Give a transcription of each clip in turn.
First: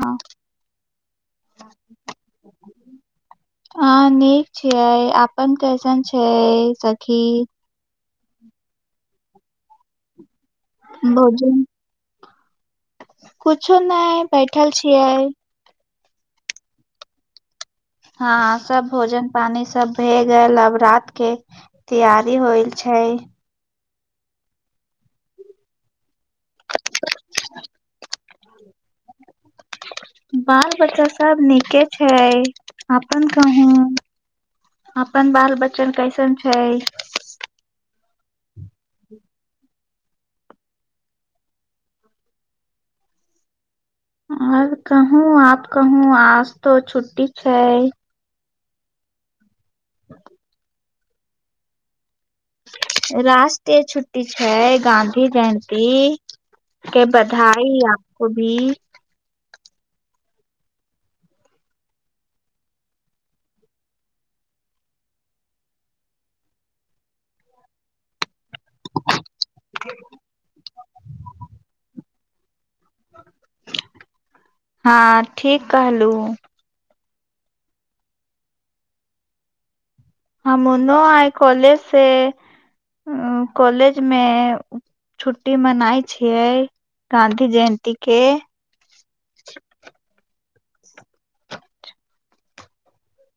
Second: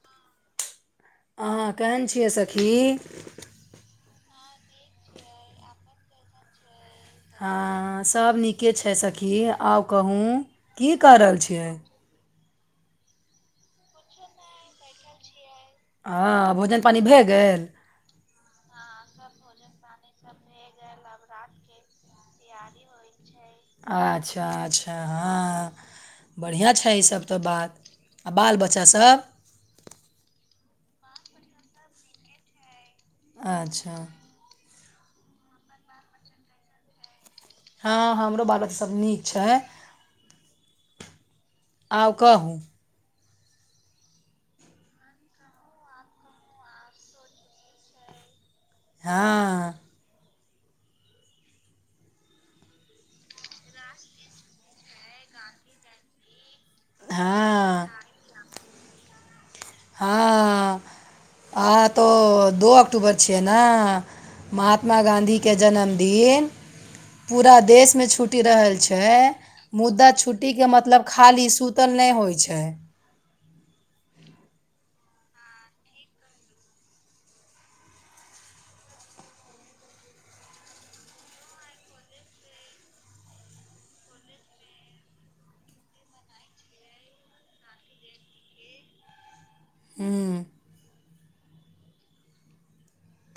हँ अहाँ केहन छियै सखी ह नीक छिय अपन कैसन छै सखी सभ नीके छै सखी आउ कहूँ भोजन [inaudible] कुछो नहि बैठल छियै हँ भोजन पानि भए गेल हँ सब भोजन पानी सब भए गेल अब रात के तैयारी होइल छै अच्छा अच्छा हँ बढ़िआँ छै ई सब तऽ बात बाल बच्चा सभ बाल बच्चा सब नीके छै अपन कहूँ अच्छा अपन बाल बच्चन कैसन छै हँ हमरो बाल बच्चा सब नीक छै आउ कहू आहाँ क कहू आप कहू आज तो छुट्टी छै हँ राष्ट्रीय छुट्टी छै गांधी जयन्ती के बधाई हँ आपको भी हँ अहाँ तऽ दू अक्टूबर छियै ना महात्मा गाँधी के जन्मदिन पूरा देशमे छूट छुट्टी रहल छै मुद्दा छुट्टीके मतलब खाली सुतल नहि होइ छै हँ ठीक कहलहु ह ओनो आई कॉलेज से कॉलेज मे छुट्टी मनाय छियै गांधी जयंती के हँ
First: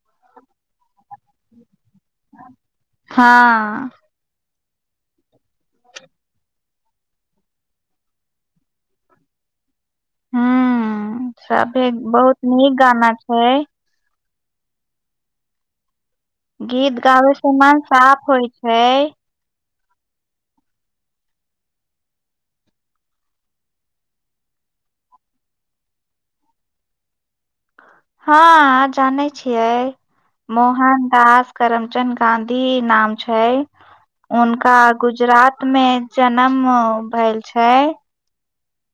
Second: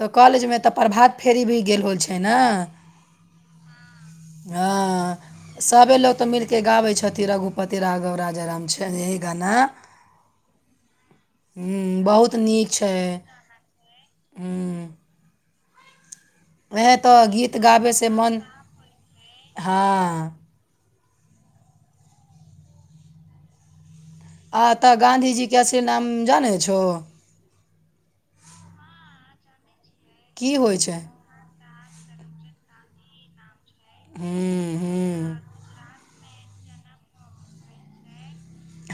तऽ कॉलेजमे तऽ प्रभात फेरी भी गेल होल छै ना हँ हा सभे लोक तऽ मिलि कऽ गाबै छथिन रघुपति राघव राजा राम छ येही गाना हूँ ह सभे बहुत नीक छै गाना छै ह वैह गीत तऽ गाबै से गीत मन गाबै से साफ मोन होइ छै हँ आ तऽ गाँधीजीकेै असली नाम जानै छहो हँ जानै छियै की होय छै मोहन दास करमचंद गांधी नाम छै हम्म उनका हम्म गुजरात मे जम भेल छै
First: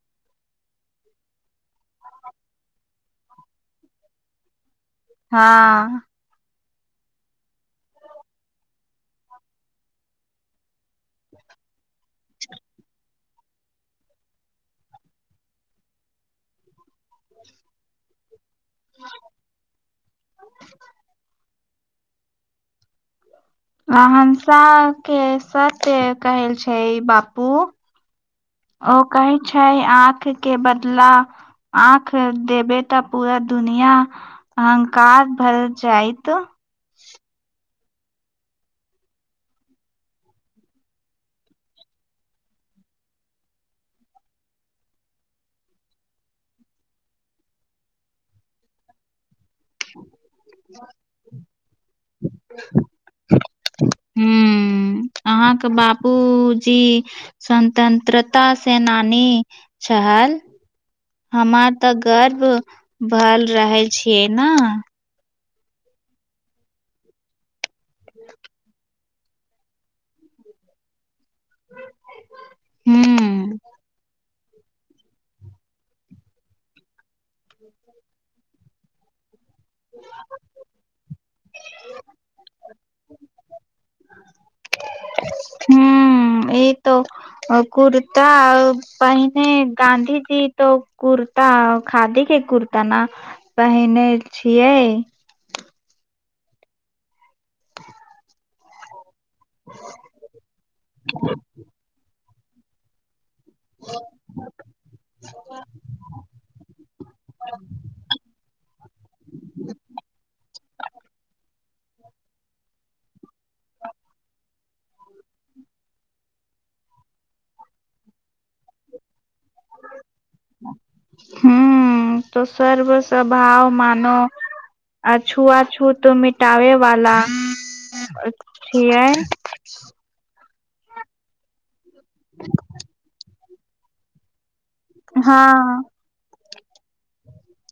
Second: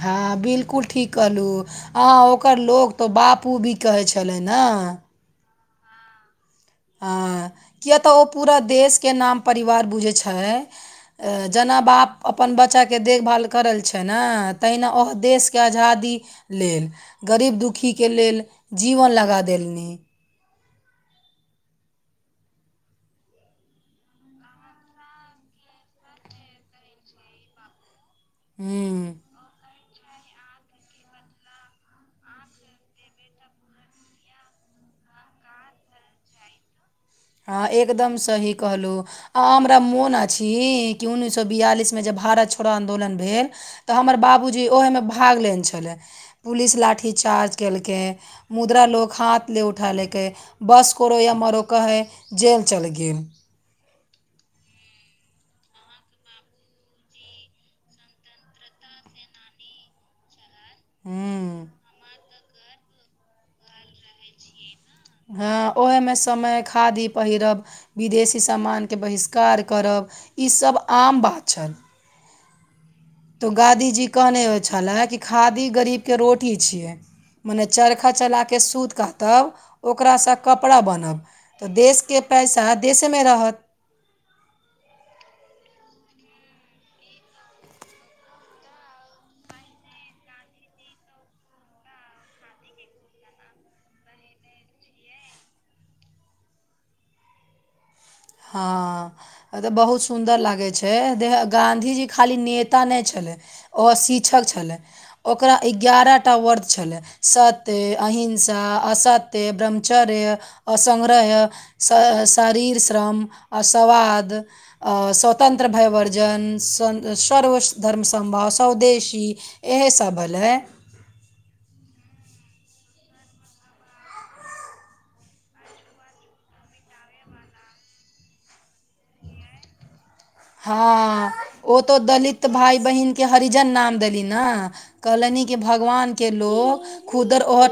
हँ बिल्कुल ठीक कहलहुँ आ ओकर लोक तऽ बापू भी कहै छलै ने हँ हँ किए तऽ ओ पूरा देशके नाम परिवार बुझै छै लए जेना बाप अपन बच्चाके देखभाल करल छै ने तहिना ओ देशके आजादी लेल गरीब दुखीके लेल जीवन लगा देलनि [inaudible] नसा के सत्य कहल छै बापू ओ हम्म कहै छै आँख के बदला आँख देबै तऽ पूरा दुनिया अहंकार भर जाइत हँ एकदम सही कहलहुँ आ हमरा मोन अछि कि उन्नैस सए बियालिसमे जब भारत छोड़ा आदोलन भेल तऽ हमर बाबूजी ओहमे भाग लेने छलय पुलिस लाठी चार्ज केलकै मुद्रा लोक हाथ त ले उठा लैके ह बस कोरो या मरो कह है जेल चलि गेल हू अहााँके बापूजी स्वतंत्रता सेनानी छहल हूँ हमार तऽ गर्व भर रहै छियै ने हँ ओहेमे समय खादी पहिरब विदेशी सामान के बहिष्कार करब ई सब आम बात छल हू तऽ गांधीजी कहने छलए कि खादी गरीबके रोटी छिए मने चरखा चलाके सुत कहतउ ओकरासँ कपड़ा बनब तऽ देशके पैसा देशेमे रहत हू, एते ओ कुर्ता पहीने गांधीजी तऽ कुर। तऽ खादीके कुर्ता ना पहिने छियै। हँ, तऽ बहुत सुन्दर लागै छै, देह गाँधी जी खाली नेता नहि छलै। ओ शिक्षक छले ओकरा एगारहटा वर्द छले। सत्य अहिंसा असत्य, ब्रह्मचर्य, असङग्रह। सँ शरीरश्रम आ स्वाद स्वतन्त्र, भयवर्जन, सर्व धर्म सम्भाव स्वदेशी। इएह सभ भेललै। हू, तऽ सर्व स्भाव मानव। आ छुआछुत मिटावे वाला छै। हँ, ओ तो दलित भाय बहिनके हरिजन नाम देली ने। कहलनि कि हँ भगवान के लोक खुदर ओर।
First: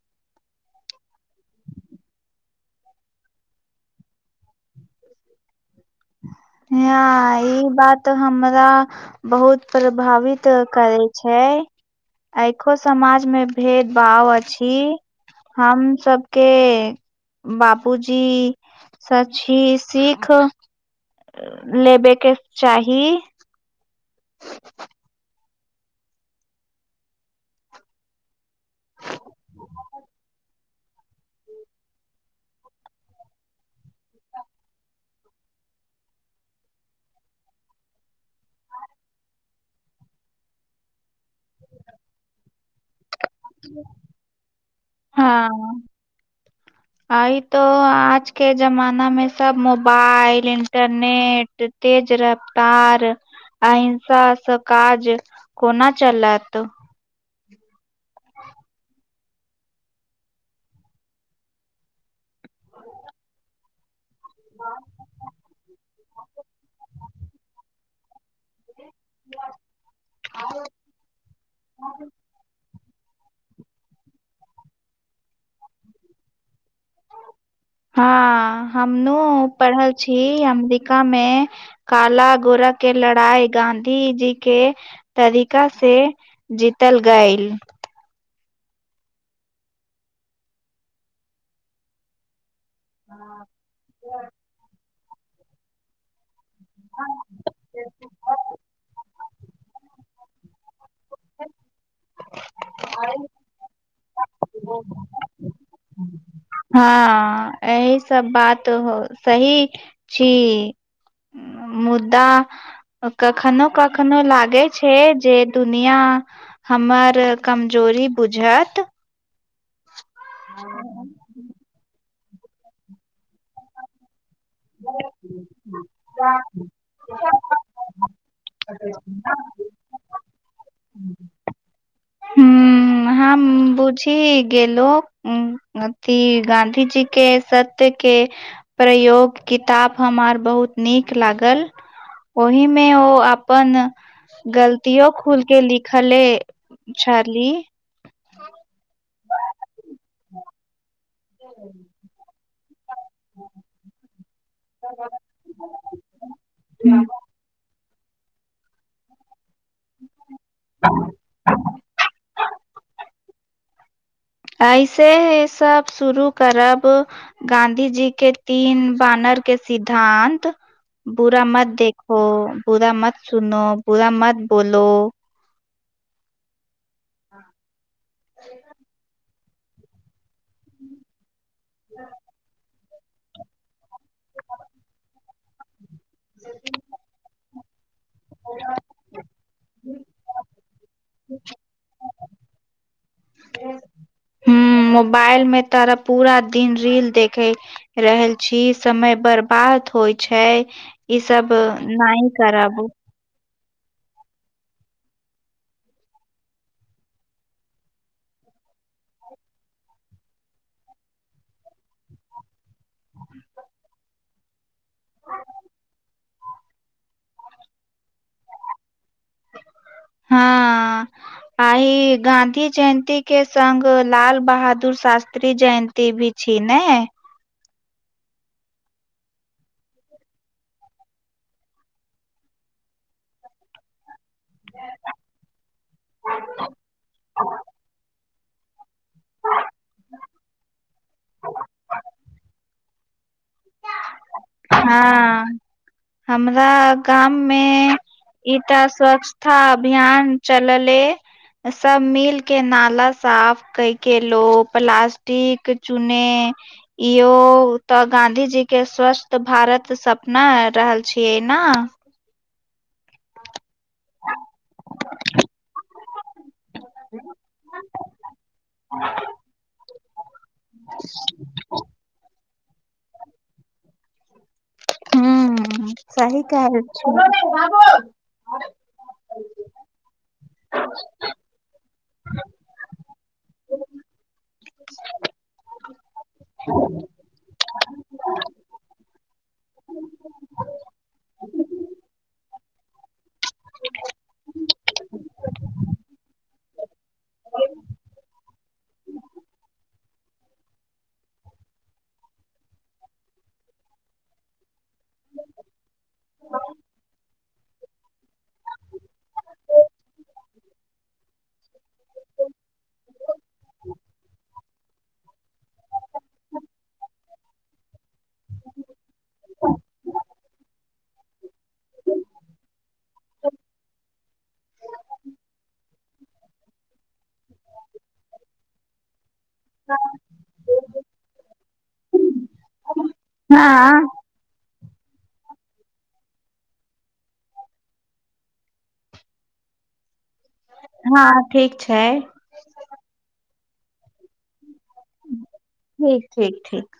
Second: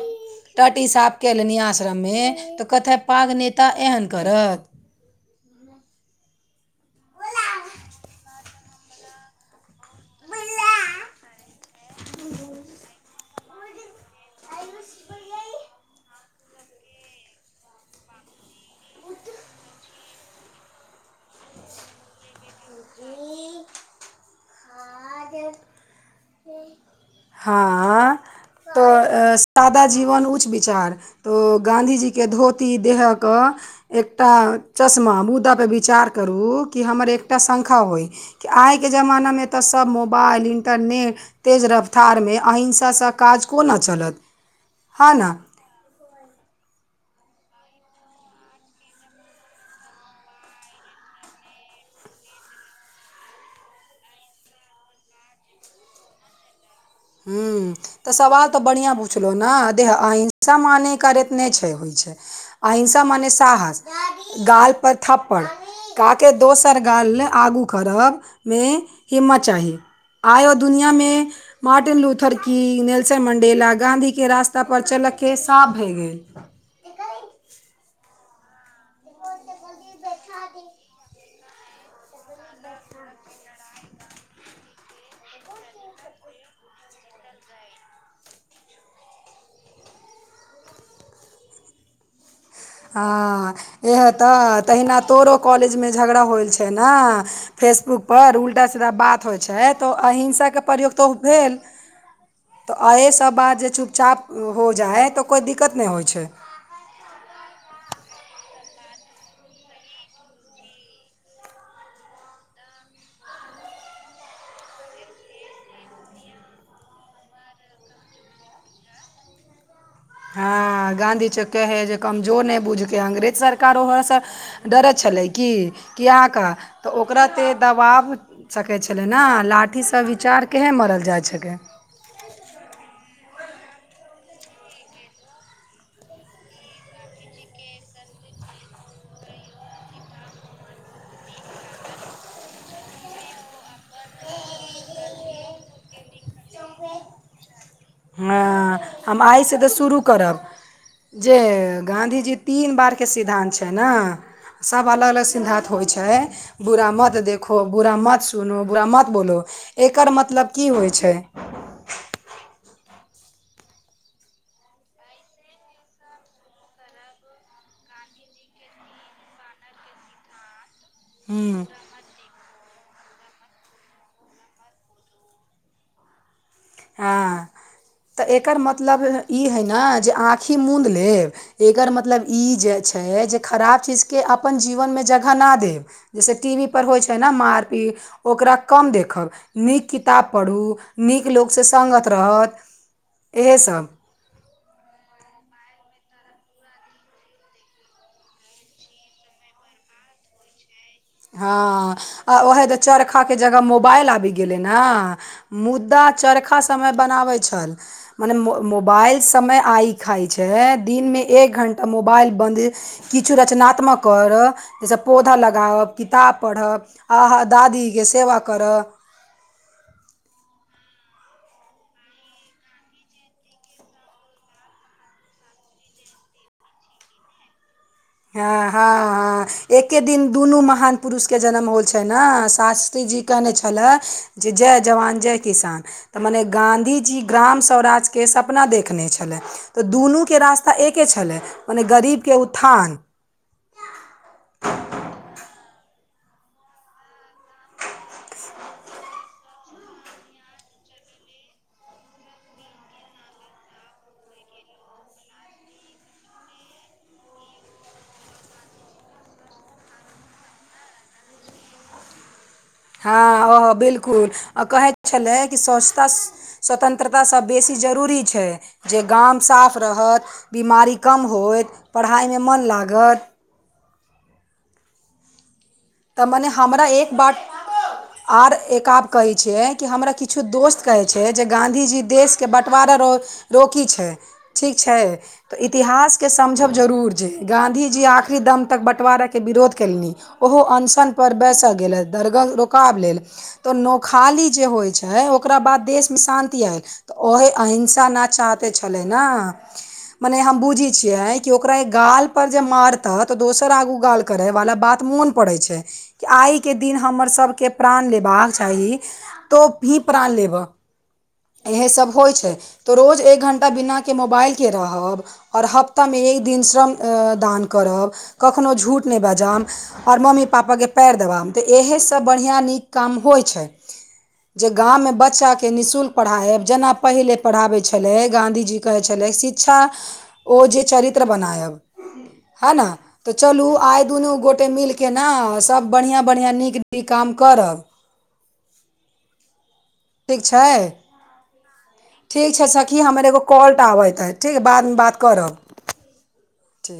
टाँटी साफ कयलनि आश्रमे तऽ कथय पाग नेता एहन करत। नै ई बात हमरा। बहुत प्रभावित करे छै, आंखो समाजमे। भेद भाव अछि। हम सभके बाबूजी। सच्ची सीख। लेबेके चाही। कि। हँ। तऽ सादा जीवन उच्च विचार। तऽ गाँधीजी के धोती देहके एकटा चश्मा मुदाापर विचार करू कि हमर एकटा सँख़ा होय आइके जमाना मे तऽ सभ मोबाइल इन्टरनेट तेज रफ्तारमे अहिसाँ काज कोन चलत हाँ ना। अइ तो आजके जमाना मे सभ मोबाइल इंटरनेट। तेज रफतार। अहिंसाँ काज कोना चलत। हू। तऽ सवाल तऽ बढ़िआँ पुछलहुँ ने देह अहिंसा माने कर एतने छै, होइत छै। अहिंसा मने साहस। गालपर थप्पड़ का के दोसर गाल आगू करबमे। हिम्मत चाही आइ ओ दुनिया मे मार्टिन लूथर क। नेल्सन मंडेला गाँंधीके रास्ता पर चलके साफ भए गेल। हँ, हम नौ पढ़ल छी अमेरिकामे। काल गोराके लड़ाई गाँधी जी के। तरीकासँ जीतल गय। हैं, इहे ते तहिना तोरो कॉलेजमे झगड़ा होइ छै। छै, ने फेसबुकप उल्टा सीधा बात होइ छै। तऽ अहिंसा के प्रयोग तऽ ओ भेल तऽ एहि सभ बात जे चुपचाप। हो जाइ हइ तऽ कोइ दिक्कत नहि होइ छै। हँ एहिही सभ बात सही छी। मुदा। कखनो कखनो लागै छै जे दुनिया हमर कमजोरी बुझत हँ गाँधी चौक है हइ जे कमजोर नहि बुझिकऽ अंग्रेज सरकार ओहोसँ डरैत छलै कि कि आ कऽ ओकरा ते दबाव सकै छलै ने लाठीसँ विचार केहेन मरल जाइ छकै हॅंम बुझी गेलो हू अथी गाँधी जी के सत्य के प्रयोग किताब हमार बहुत नीक लागल ओहि मे ओ अपन गलतियो खुल के लिखले छारली हाँ हम आइसँ तऽ शुरू करब जे गाँधीजी तीन बार के सिद्धांन छै ने सब अलग अलग सिद्धानत होइ छै बुरा मत देखो बुरा मत सुनो बुरा मत बोलो एकर मतलब की होइ छै [inaudible] [inaudible] ऐसे हेहै सब शुरू करब गांधी जी के तीन बानर के सिद्धानत बुरा हम्म मत देखो बुरा मत सुनो बुरा मत बोलो हँ तऽ एकर मतलब ई हइ न जे अह मद लेब एकर मतलब ई छै जे खराब चीज के अपन जीवनमे जगह न देब जैसे टी वी पर होइ छै ने मार पीट ओकरा कम देखब नीक किताब पढू नीक लोकसँ से सङ्गत रहत इएहे सब हूँ मोबाइल मे तोरा पूरा दिन रील देखै रहल छी समय बरबा द होइ छै ई सब नाई कराबू चरखा के जगह मोबाइल आबि गेले ने मुद्दा चरखा समय बनाबे छल मने मो मोबाइल समय आइ खाइ छै दिनमे एक घण्टा मोबाइल बन्द किछु रचनात्मक कर जहिसँ पौधा लगायब किताब पढ़ब आ अहाँ दादीके सेवा कर हँ आइ गाँधी जयन्ती के संग लाल बहादुर शास्त्री जयन्ती टी भी छै ने हँ हँहँ हँ एके दिन दुनू महान पुरुषके जन्म होल छै न शास्त्री जी कहने छलै जय जवान जय किसान तऽ मने गाँधी जी ग्राम स्वराजके सब अपना देखने छलै तऽ दुनूके रास्ता एके छलै मने गरीबके उत्थान हँ हमरा गाममे ई तऽ स्वच्था अभियान चलले सब मिल के नाला साफ कै के लो प्लास्टिक चूने इोयो तऽ गाँंधी जी के स्वस्स तऽ भारत सपना रहल छियै न हँ ओ बिलकुल आ कहै छलै कि स्वचता स्वतन्त्रतासब बेसी जरूरी छै जे गाम साफ रहत बिमारी कम होइत पढ़ाइमे मोन लागत हू तऽ सही मने कहा हमरा एक छू बात आर एक आध कहैत छियै, कि हमरा किछु दोस्त कहैत छै, जे गाँधीजी देशके बँटवारा रह। रोकी छै, ठीक छै, तऽ इतिहास के समझब जरूर। गाँंधी जी आखरी दम तक बँटवारा के विरोध केलनि ओहो। अनशन पर बैस गेल हदरग। काब लेल तऽ नोखाली जे होइ छै, ओकरा बाद देशमे शान्ति आय। तऽ ओही अहिंसा नहि चाहते छेले न। मने हम बुझी छिये, कि ओकरा गाल पर जे मारता, तो दोसर आगू गाल करे वाला बात मोन। पड़ै छै, कि आइ के दिन हमर सभके प्राण लेबाक चाही। तो ई प्राण लेब। इएहे सभ होइ छै, तऽ रोज एक घण्टा बिनाके मोबाइलके रहब। आओर हफ्तामे एक दिन श्रम दान करब कखनहु झूठ नहि बाजायब। आओर मम्मी पापाके पएर देबामे तऽ इएहसभ बढ़िआँ निक काम होइ छै। जे गाम मे बच्चाके नि शुल्क। पढ़ा है, जेना पहिले पढ़ाबै छलै, गाँंधी जी कहे छलै स। शचछा, ओ जे चरित्र बनायब। आ न तऽ चलू आइ हँ दुनू गो। ओते मिल के ने सभ बढ़िआँ बढ़िआँ निक निक काम करब ठीक छै, हँ ठीक छै ठीक। अच्चा सखी हमर एगो कॉल आबैत छै, ठीक ह बादमे बात करब। ठीक, ठीक, ठीक।